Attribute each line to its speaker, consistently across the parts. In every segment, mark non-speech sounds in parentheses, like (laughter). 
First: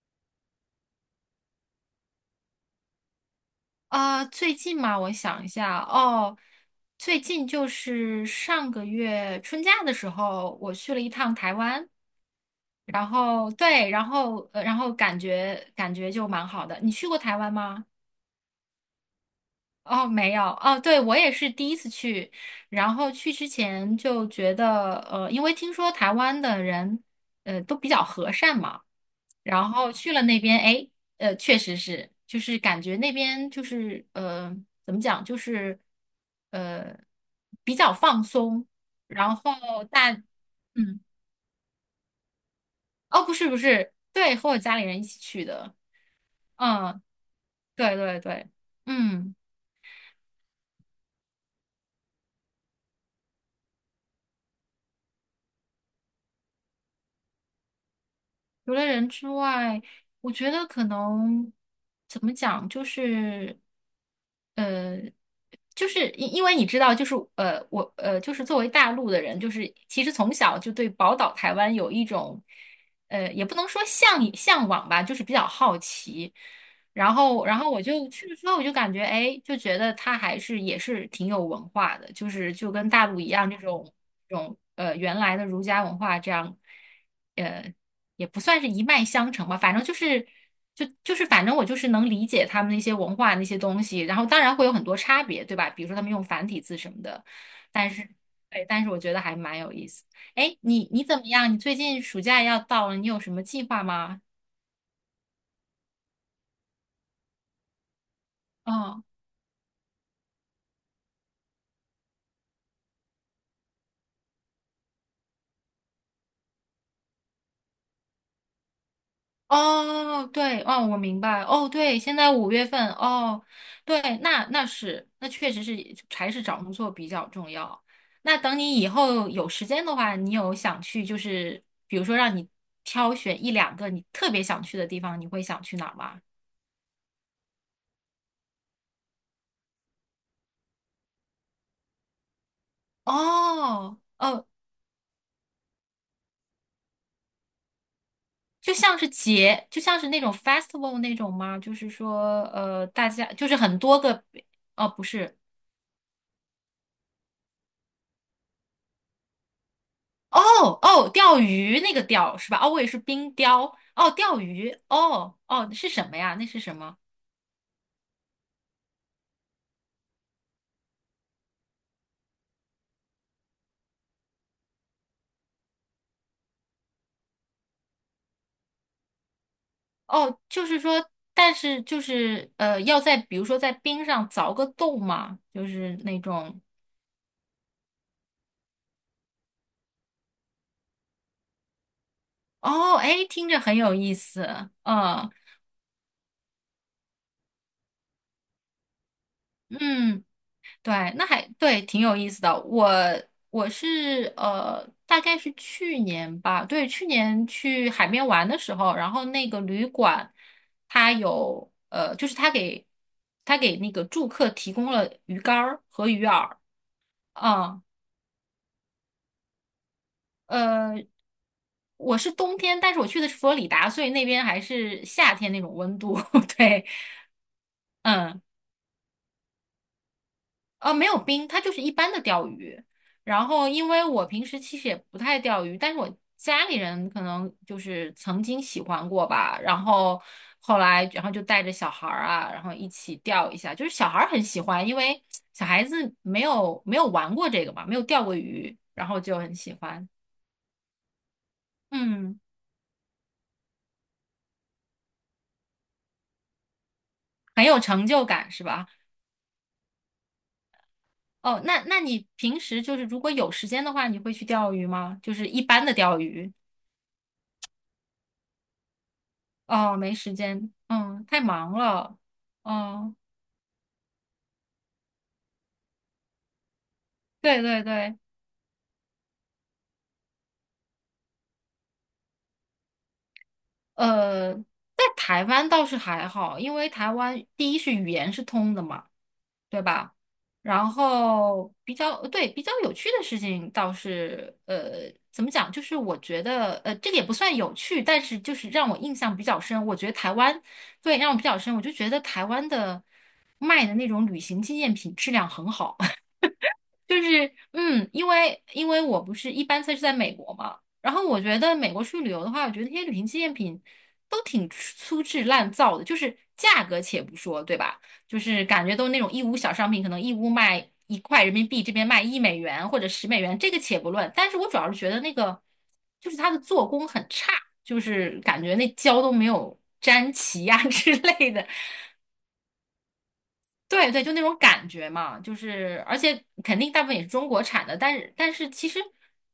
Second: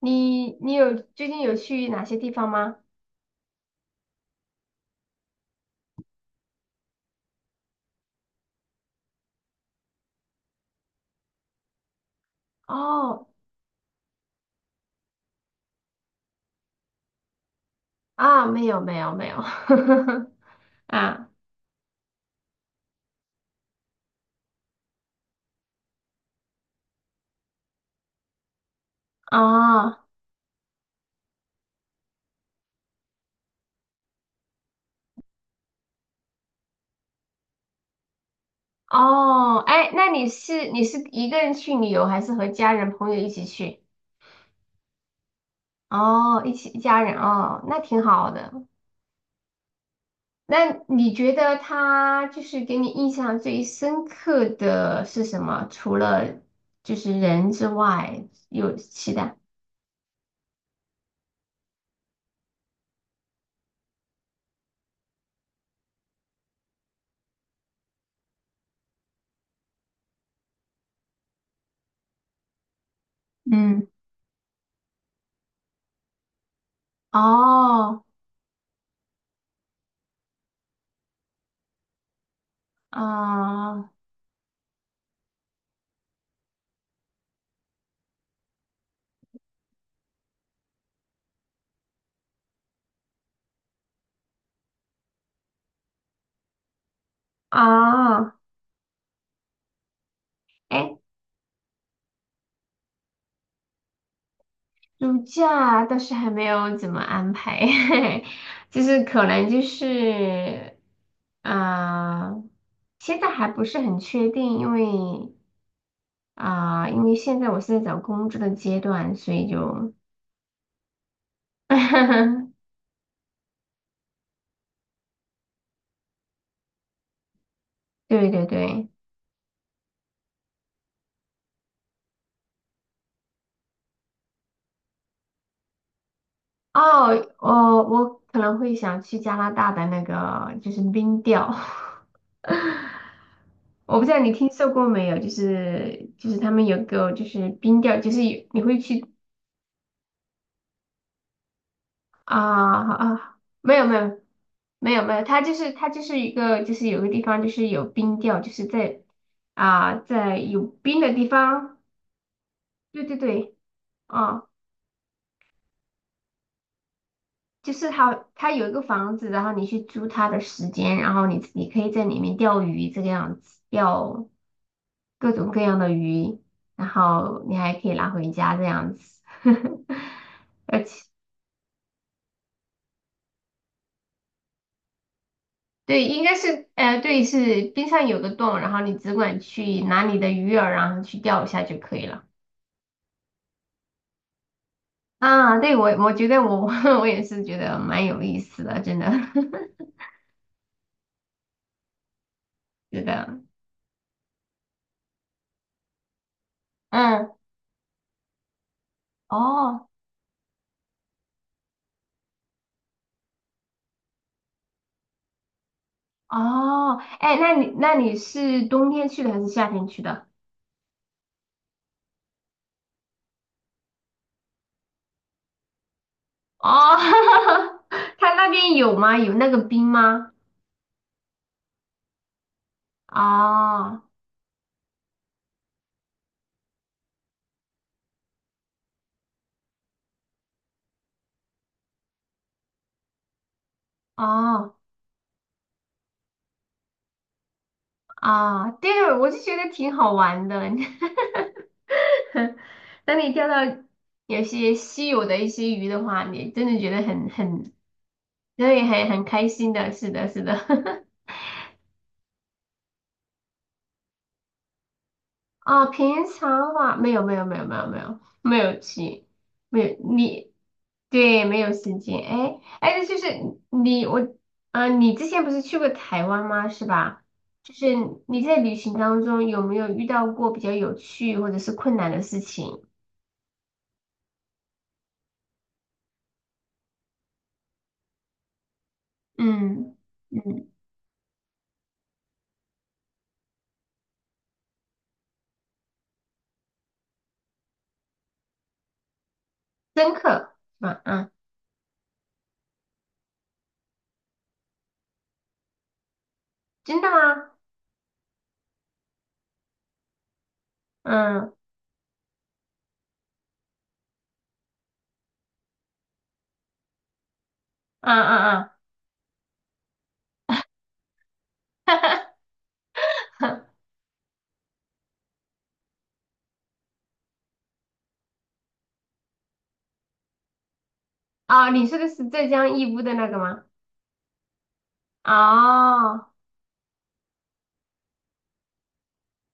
Speaker 1: 你你有最近有去哪些地方吗？
Speaker 2: 最近嘛，我想一下哦，最近就是上个月春假的时候，我去了一趟台湾，然
Speaker 1: 哦，
Speaker 2: 后对，然后然后感觉就蛮好的。你去过台湾吗？
Speaker 1: 啊，没有，
Speaker 2: 哦，没有哦，
Speaker 1: (laughs)
Speaker 2: 对，我
Speaker 1: 啊，
Speaker 2: 也是第一次去，然后去之前就觉得，因为听说台湾的人，都比较和善嘛，然后
Speaker 1: 哦
Speaker 2: 去了那边，哎，确实是，就是感觉那边就是，怎么讲，就是，呃，比较放松，然
Speaker 1: 哦，
Speaker 2: 后
Speaker 1: 哎，那
Speaker 2: 大，
Speaker 1: 你是
Speaker 2: 嗯，
Speaker 1: 一个人去旅游，还是和家人朋友
Speaker 2: 哦，
Speaker 1: 一
Speaker 2: 不
Speaker 1: 起
Speaker 2: 是不
Speaker 1: 去？
Speaker 2: 是，对，和我家里人一起去的，
Speaker 1: 哦，一起一
Speaker 2: 嗯，
Speaker 1: 家人哦，那
Speaker 2: 对
Speaker 1: 挺
Speaker 2: 对
Speaker 1: 好
Speaker 2: 对，
Speaker 1: 的。
Speaker 2: 嗯。
Speaker 1: 那你觉得他就是给你印象最深刻的是什么？除了就是人之外，
Speaker 2: 除
Speaker 1: 有
Speaker 2: 了人
Speaker 1: 其
Speaker 2: 之
Speaker 1: 他？
Speaker 2: 外，我觉得可能怎么讲，就是呃，就是因为你知道，就是我就是作为大陆的人，就是其实从小就对宝岛台湾有一种也不能说
Speaker 1: 嗯，
Speaker 2: 向往吧，就是比较好奇。然后我
Speaker 1: 哦，
Speaker 2: 就去了之后，我就感觉，哎，就觉得他还是也是挺有文化的，就是就跟大陆一样，这
Speaker 1: 啊、
Speaker 2: 种这种呃原来的儒家文化这样，呃也不算是一脉相承吧，反正就是反正我就是能理解他们那些文化那些东西，然后当然会有很多差别，对吧？比如说他们用繁体字什么的，但是
Speaker 1: 啊，
Speaker 2: 对，但是我觉得还蛮有意思。哎，你
Speaker 1: 哎、
Speaker 2: 你怎么样？你最近暑假要到了，你有什么计划吗？
Speaker 1: 暑假倒是还没有怎么安排，(laughs) 就
Speaker 2: 嗯。
Speaker 1: 是可能就是，啊、现在还不是很确定，因为啊、因为现在我是在找工作的阶段，所以就，
Speaker 2: 哦，对，哦，我明白，哦，对，现在五月
Speaker 1: (laughs)
Speaker 2: 份，哦，对，那确实是还是找工作比较重要。
Speaker 1: 对
Speaker 2: 那
Speaker 1: 对
Speaker 2: 等你以
Speaker 1: 对，
Speaker 2: 后有时间的话，你有想去，就是比如说让你挑选一两个你特别想去的地方，你会想去哪儿吗？
Speaker 1: 哦，我可能会想去加拿大的那个就是冰钓，(laughs) 我
Speaker 2: 哦，
Speaker 1: 不知道你
Speaker 2: 哦，
Speaker 1: 听说过没有，就是他们有个就是冰钓，就是有你会去。
Speaker 2: 就像是那种 festival 那种吗？就是
Speaker 1: 啊
Speaker 2: 说，
Speaker 1: 啊，
Speaker 2: 大家
Speaker 1: 啊，
Speaker 2: 就是
Speaker 1: 没
Speaker 2: 很
Speaker 1: 有没
Speaker 2: 多
Speaker 1: 有
Speaker 2: 个，哦，
Speaker 1: 没有
Speaker 2: 不
Speaker 1: 没有，
Speaker 2: 是。
Speaker 1: 它就是一个就是有个地方就是有冰钓，就是在啊在有
Speaker 2: 哦
Speaker 1: 冰
Speaker 2: 哦，
Speaker 1: 的地
Speaker 2: 钓
Speaker 1: 方，
Speaker 2: 鱼那个钓是吧？哦，我也是
Speaker 1: 对对
Speaker 2: 冰
Speaker 1: 对，
Speaker 2: 雕。哦，钓
Speaker 1: 啊，
Speaker 2: 鱼。哦哦，是什么呀？那是什么？
Speaker 1: 就是它有一个房子，然后你去租它的时间，然后你可以在里面钓鱼这个样子，钓各种各样的鱼，然后你还可以拿回家这样子，
Speaker 2: 哦，就
Speaker 1: (laughs)
Speaker 2: 是
Speaker 1: 而且。
Speaker 2: 说，但是就是要在比如说在冰上凿个洞嘛，就是
Speaker 1: 对，
Speaker 2: 那
Speaker 1: 应该
Speaker 2: 种。
Speaker 1: 是，对，是冰上有个洞，然后你只管去拿你的鱼饵，然后去钓一下就可以了。
Speaker 2: 哦，哎，听着很有意思。嗯
Speaker 1: 啊，对，我觉得我 (laughs) 我也是觉得蛮有意思的，真的，
Speaker 2: 嗯。对，那还对，挺有意思的。我
Speaker 1: (laughs) 是的，
Speaker 2: 我是大概是去年吧，对，去
Speaker 1: 嗯，
Speaker 2: 年去海边玩的时候，然后那个旅
Speaker 1: 哦
Speaker 2: 馆它有就是它给那个住客提供了鱼竿儿和鱼饵，
Speaker 1: 哦，哎，那你
Speaker 2: 嗯，
Speaker 1: 那你是冬天去的还是夏天去的？
Speaker 2: 呃，我是冬天，但是我去的是佛罗里达，所以那边还是夏天那种温度，(laughs) 对，
Speaker 1: 哦，(laughs) 他
Speaker 2: 嗯。
Speaker 1: 那边有吗？有那个冰吗？
Speaker 2: 没有冰，它就是一般的钓鱼。然后，因
Speaker 1: 哦
Speaker 2: 为我平时其实也不太钓鱼，但是我家里人可能就是曾经喜欢过吧。然后后来，然后就带着小孩儿啊，然后一起钓一下。就是小孩儿很喜
Speaker 1: 哦，
Speaker 2: 欢，因为小孩子没有玩过这个嘛，没有钓过
Speaker 1: 啊，
Speaker 2: 鱼，然
Speaker 1: 对，
Speaker 2: 后
Speaker 1: 我就
Speaker 2: 就很
Speaker 1: 觉得
Speaker 2: 喜
Speaker 1: 挺
Speaker 2: 欢。
Speaker 1: 好玩的。(laughs)
Speaker 2: 嗯，
Speaker 1: (laughs) 当你钓到有些稀有的一些鱼的话，你真的觉得很，
Speaker 2: 很有成就感，是
Speaker 1: 所以
Speaker 2: 吧？
Speaker 1: 很开心的。是的，是的。(laughs)
Speaker 2: 哦，那你平时就是如果有时间的话，你会去钓鱼吗？就是一般
Speaker 1: 啊，
Speaker 2: 的钓
Speaker 1: 平
Speaker 2: 鱼。
Speaker 1: 常话没有去，没
Speaker 2: 哦，
Speaker 1: 有
Speaker 2: 没时
Speaker 1: 你
Speaker 2: 间，嗯，太
Speaker 1: 对没有
Speaker 2: 忙
Speaker 1: 时
Speaker 2: 了，
Speaker 1: 间。哎哎，
Speaker 2: 嗯，
Speaker 1: 就是你我你之前不是去过台湾吗？是吧？
Speaker 2: 对
Speaker 1: 就
Speaker 2: 对
Speaker 1: 是
Speaker 2: 对，
Speaker 1: 你在旅行当中有没有遇到过比较有趣或者是困难的事情？
Speaker 2: 在台湾倒是还好，因为台湾第一是语言是通的嘛，对
Speaker 1: 嗯
Speaker 2: 吧？
Speaker 1: 嗯，
Speaker 2: 然后比较，对，比较有趣的事情倒是，怎么讲？就是我觉得，这个也不算有趣，但是就是让我印象比较深。我觉得
Speaker 1: 深
Speaker 2: 台
Speaker 1: 刻
Speaker 2: 湾，
Speaker 1: 是吧？
Speaker 2: 对，
Speaker 1: 嗯，
Speaker 2: 让我比较深，我就觉得台湾的卖的那种旅行纪念品质量很好。
Speaker 1: 真的
Speaker 2: 就
Speaker 1: 吗？
Speaker 2: 是因为我不是一般在美国嘛，然后我
Speaker 1: 嗯
Speaker 2: 觉得美国去旅游的话，我觉得那些旅行纪念品都挺粗制滥造的，就是价格且不说，对吧？
Speaker 1: 嗯，
Speaker 2: 就是
Speaker 1: 嗯
Speaker 2: 感觉都是那种义乌小商品，可能义乌卖1块人民币，这边卖1美元或者10美元，
Speaker 1: 嗯，
Speaker 2: 这个且不论。但是我主要是觉得那个就是它的做工很差，就是感觉那胶都没有粘齐呀、(laughs) 之
Speaker 1: (laughs)
Speaker 2: 类的。
Speaker 1: 啊，你说的是浙江义乌的那个吗？
Speaker 2: 对对，就那种感觉嘛，就是而
Speaker 1: 哦，
Speaker 2: 且肯定大部分也是中国产的，但是其实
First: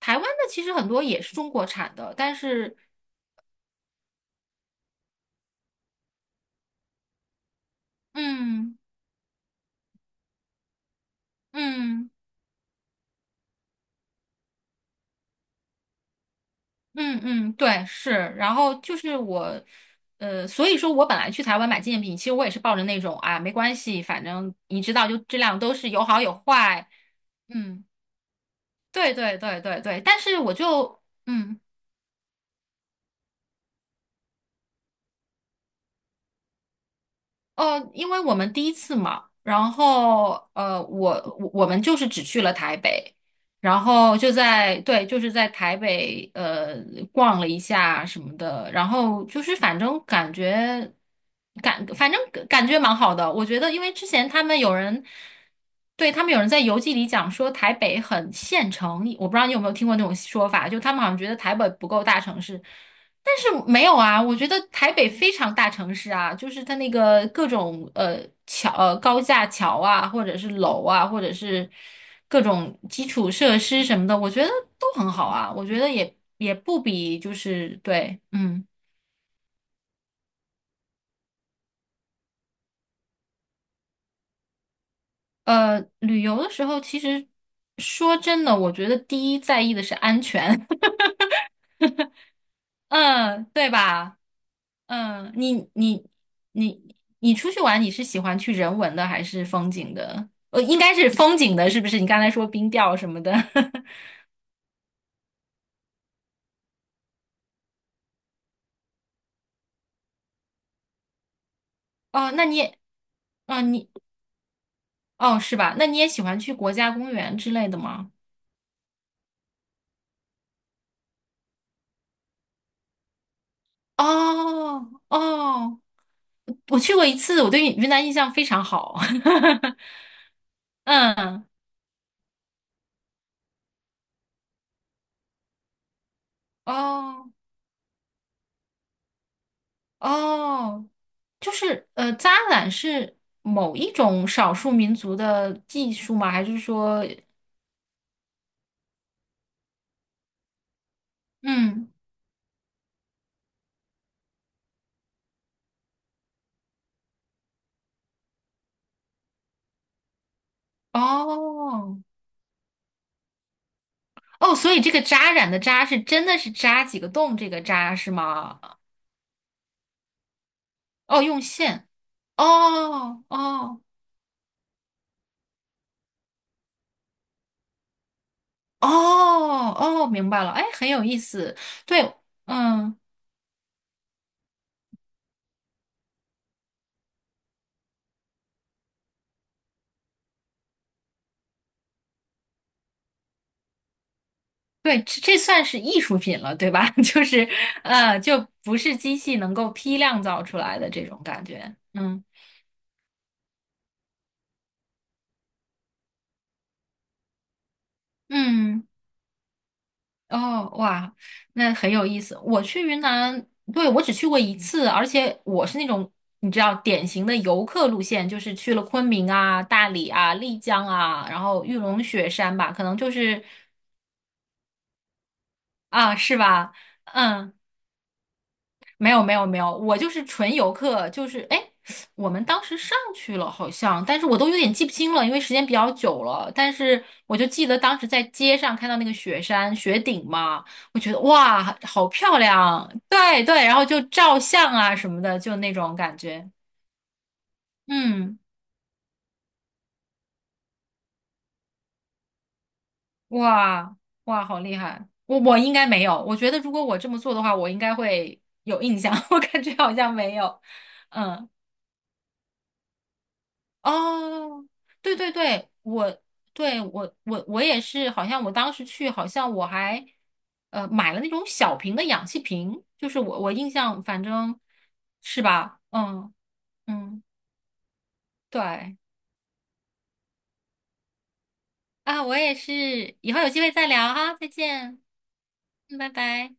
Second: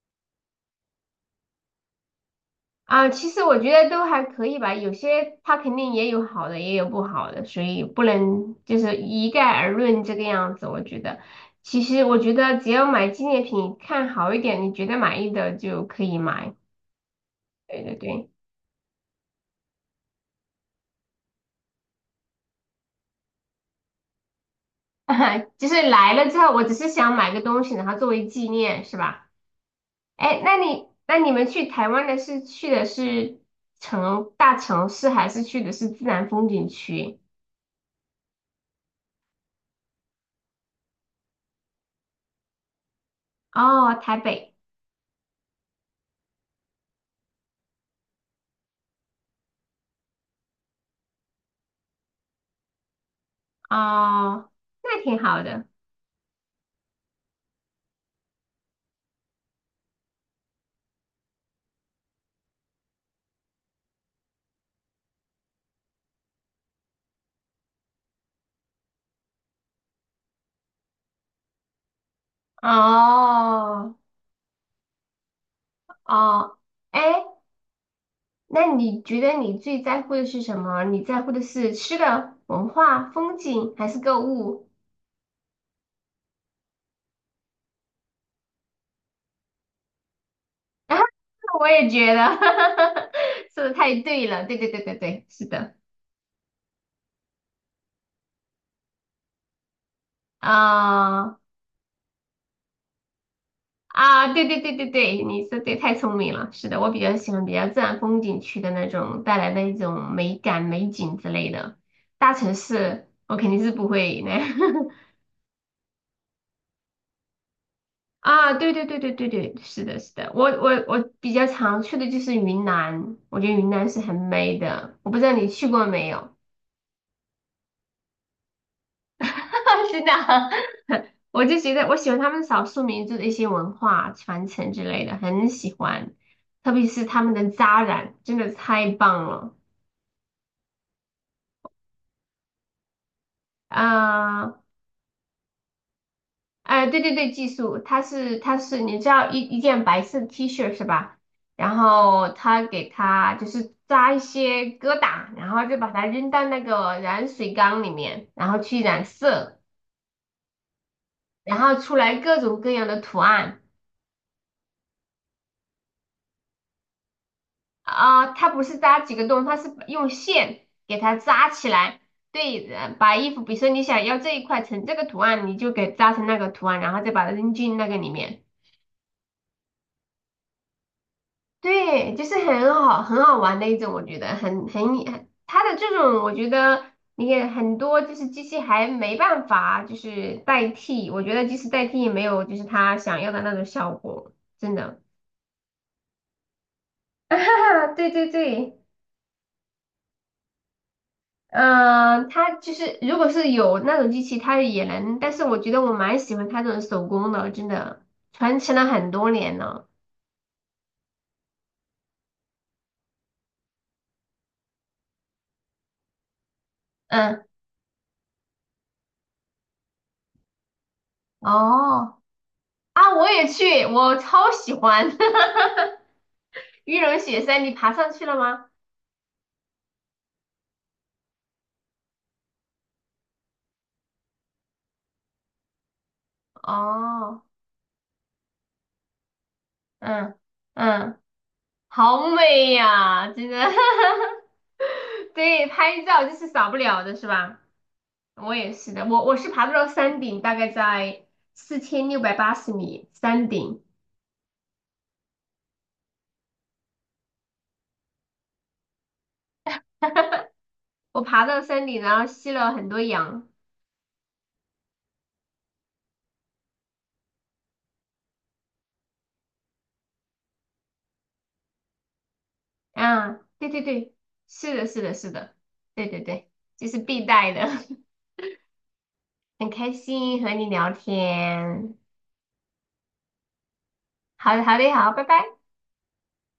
Speaker 2: 台湾的其实很多也是中国产的，但是
Speaker 1: 啊，其实我觉得都还可以吧，有些它肯定也有好的，也有不好的，所以不能
Speaker 2: 嗯
Speaker 1: 就是一概而论这个样子。我觉得，其实
Speaker 2: 嗯
Speaker 1: 我觉得只要买纪念品，看好一点，你觉得满意的就可以买。
Speaker 2: 嗯嗯，
Speaker 1: 对
Speaker 2: 对
Speaker 1: 对
Speaker 2: 是，
Speaker 1: 对，
Speaker 2: 然后就是我所以说我本来去台湾买纪念品，其实我也是抱着那种啊没关系，反正你知道就质
Speaker 1: (laughs)
Speaker 2: 量
Speaker 1: 就
Speaker 2: 都
Speaker 1: 是
Speaker 2: 是有
Speaker 1: 来
Speaker 2: 好
Speaker 1: 了
Speaker 2: 有
Speaker 1: 之后，我只是
Speaker 2: 坏，
Speaker 1: 想买个东西，
Speaker 2: 嗯，
Speaker 1: 然后作为纪念，是
Speaker 2: 对
Speaker 1: 吧？
Speaker 2: 对对对对，但是
Speaker 1: 哎，
Speaker 2: 我
Speaker 1: 那你
Speaker 2: 就
Speaker 1: 那你们
Speaker 2: 嗯。
Speaker 1: 去台湾的是城大城市，还是去的是自然风景区？
Speaker 2: 因为我们第一次嘛，然后我们就是只去了台北，然
Speaker 1: 哦，
Speaker 2: 后
Speaker 1: 台
Speaker 2: 就
Speaker 1: 北，
Speaker 2: 在对，就是在台北逛了一下什么的，然后就是反正感觉蛮好的，我觉得因为之前他
Speaker 1: 哦，
Speaker 2: 们有
Speaker 1: 那
Speaker 2: 人
Speaker 1: 挺好的，
Speaker 2: 对他们有人在游记里讲说台北很县城，我不知道你有没有听过那种说法，就他们好像觉得台北不够大城市。但是没有啊，我觉得台北非常大城市啊，就是它那个各种桥、高架桥啊，或者是楼啊，或者是各种基础设施
Speaker 1: 哦
Speaker 2: 什么的，我觉得都很好啊。我觉得也
Speaker 1: 哦，
Speaker 2: 不
Speaker 1: 哎，
Speaker 2: 比就是对，
Speaker 1: 那你觉得你最在乎的是什么？你在乎的是吃的、文化、风景，还是购物？
Speaker 2: 旅游的时候其实说真的，我觉得第一在意的是安全，
Speaker 1: (laughs) 啊，我也觉得，
Speaker 2: (laughs) 嗯，
Speaker 1: (laughs) 说
Speaker 2: 对
Speaker 1: 的太
Speaker 2: 吧？
Speaker 1: 对了，对对对对对，
Speaker 2: 嗯，
Speaker 1: 是
Speaker 2: 你
Speaker 1: 的，
Speaker 2: 你你你出去玩，你是喜欢去人文的还是风景的？应该是风
Speaker 1: 啊、
Speaker 2: 景的，是不是？你刚才说冰钓什么的，
Speaker 1: 啊，对对对对对，你说对，太聪明了。是的，我比较喜欢比较自然风景区的那种带来的一种美感、美景之类的。
Speaker 2: (laughs) 哦，
Speaker 1: 大
Speaker 2: 那
Speaker 1: 城
Speaker 2: 你也，
Speaker 1: 市我肯
Speaker 2: 哦，
Speaker 1: 定是不
Speaker 2: 你
Speaker 1: 会那
Speaker 2: 哦，是吧？那你也喜欢去国家公园之类的吗？
Speaker 1: (laughs) 啊，对对对对对对，是的，是的，我比较常去的就是云南，我觉得云南是很美
Speaker 2: 哦
Speaker 1: 的。我不知道你去
Speaker 2: 哦，
Speaker 1: 过没有？
Speaker 2: 我去过一次，我对云南印象非常好。(laughs)
Speaker 1: (laughs) 是的，(laughs) 我
Speaker 2: 嗯，
Speaker 1: 就觉得我喜欢他们少数民族的一些文化传承之类的，很喜欢，特别是他
Speaker 2: 哦
Speaker 1: 们的扎染，真的太棒了。
Speaker 2: 哦，就是扎染是某一种少
Speaker 1: 啊！
Speaker 2: 数民族的技术吗？还是
Speaker 1: 哎、对
Speaker 2: 说，
Speaker 1: 对对，技术，他是，你知道一件白色的 T 恤是吧？然
Speaker 2: 嗯？
Speaker 1: 后他就是扎一些疙瘩，然后就把它扔到那个染水缸里面，然后去染色，然后出
Speaker 2: 哦
Speaker 1: 来各种各样的图案，
Speaker 2: 哦，所以这个扎染的扎是真的是扎几个洞这个扎是
Speaker 1: 啊、它
Speaker 2: 吗？
Speaker 1: 不是扎几个洞，它是用线给它
Speaker 2: 哦，用
Speaker 1: 扎起
Speaker 2: 线。
Speaker 1: 来。对，把
Speaker 2: 哦
Speaker 1: 衣服，比如说
Speaker 2: 哦
Speaker 1: 你想要这一块成这个图案，你就给扎成那个图案，然后再把它扔进那个里面。
Speaker 2: 哦哦，明白了。哎，很有意思。
Speaker 1: 对，
Speaker 2: 对，
Speaker 1: 就是很
Speaker 2: 嗯，
Speaker 1: 好很好玩的一种，我觉得很它的这种，我觉得你也很多就是机器还没办法就是代替，我觉得即使代替也没有就是它想要的那种效果，真的。
Speaker 2: 对，这算是艺术品了，对吧？(laughs) 就
Speaker 1: (laughs)
Speaker 2: 是
Speaker 1: 啊对对
Speaker 2: 就不
Speaker 1: 对，
Speaker 2: 是机器能够批量造出来的这种感觉。嗯
Speaker 1: 嗯、它就是如果是有那种机器，它也能，但是我觉得我蛮喜欢它这种手工的，真的传承了
Speaker 2: 嗯。
Speaker 1: 很多年了。
Speaker 2: 哦，哇，那很有意思。我去云南，对，我只去过一次，而且我是那种你知道典型的
Speaker 1: 嗯，
Speaker 2: 游客路线，就是去了昆明啊、大理啊、丽江啊，然后玉龙
Speaker 1: 哦，
Speaker 2: 雪山吧，可能就
Speaker 1: 啊，我
Speaker 2: 是
Speaker 1: 也去，我超喜欢。(laughs)
Speaker 2: 啊，是吧？
Speaker 1: 玉龙雪
Speaker 2: 嗯。
Speaker 1: 山，你爬上去了吗？
Speaker 2: 没有没有没有，我就是纯游客，就是哎，我们当时上去了好像，但是我都有点记不清了，因为时间比较久了。但是我
Speaker 1: 哦，
Speaker 2: 就记得当时在街上看到那个雪山雪顶
Speaker 1: 嗯
Speaker 2: 嘛，我觉得
Speaker 1: 嗯，
Speaker 2: 哇，好
Speaker 1: 好
Speaker 2: 漂
Speaker 1: 美
Speaker 2: 亮，
Speaker 1: 呀，
Speaker 2: 对
Speaker 1: 真的。
Speaker 2: 对，
Speaker 1: (laughs)
Speaker 2: 然后就照相啊什么的，就
Speaker 1: 对，
Speaker 2: 那种
Speaker 1: 拍
Speaker 2: 感
Speaker 1: 照就是
Speaker 2: 觉。
Speaker 1: 少不了的，是吧？
Speaker 2: 嗯，
Speaker 1: 我也是的，我是爬到了山顶，大概在4680米山顶，
Speaker 2: 哇哇，好厉害！我应该没有，我觉得如果我这么做的话，我应该会有印象，(laughs) 我感觉好像没有。
Speaker 1: 我爬
Speaker 2: 嗯。
Speaker 1: 到山顶，然后吸了很多氧。
Speaker 2: 哦，对对对，我也是，好像我当时去，好像我还买了那种小瓶的氧气瓶，就是
Speaker 1: 啊，
Speaker 2: 我
Speaker 1: 对
Speaker 2: 印
Speaker 1: 对
Speaker 2: 象
Speaker 1: 对，
Speaker 2: 反正
Speaker 1: 是的，是的，是
Speaker 2: 是
Speaker 1: 的，
Speaker 2: 吧，
Speaker 1: 对对
Speaker 2: 嗯
Speaker 1: 对，这是
Speaker 2: 嗯，
Speaker 1: 必带的。(laughs)
Speaker 2: 对
Speaker 1: 很开心和你聊天，
Speaker 2: 啊，我也是，以后有机会再聊哈，再
Speaker 1: 好的好的
Speaker 2: 见，
Speaker 1: 好，拜拜。
Speaker 2: 嗯，拜拜。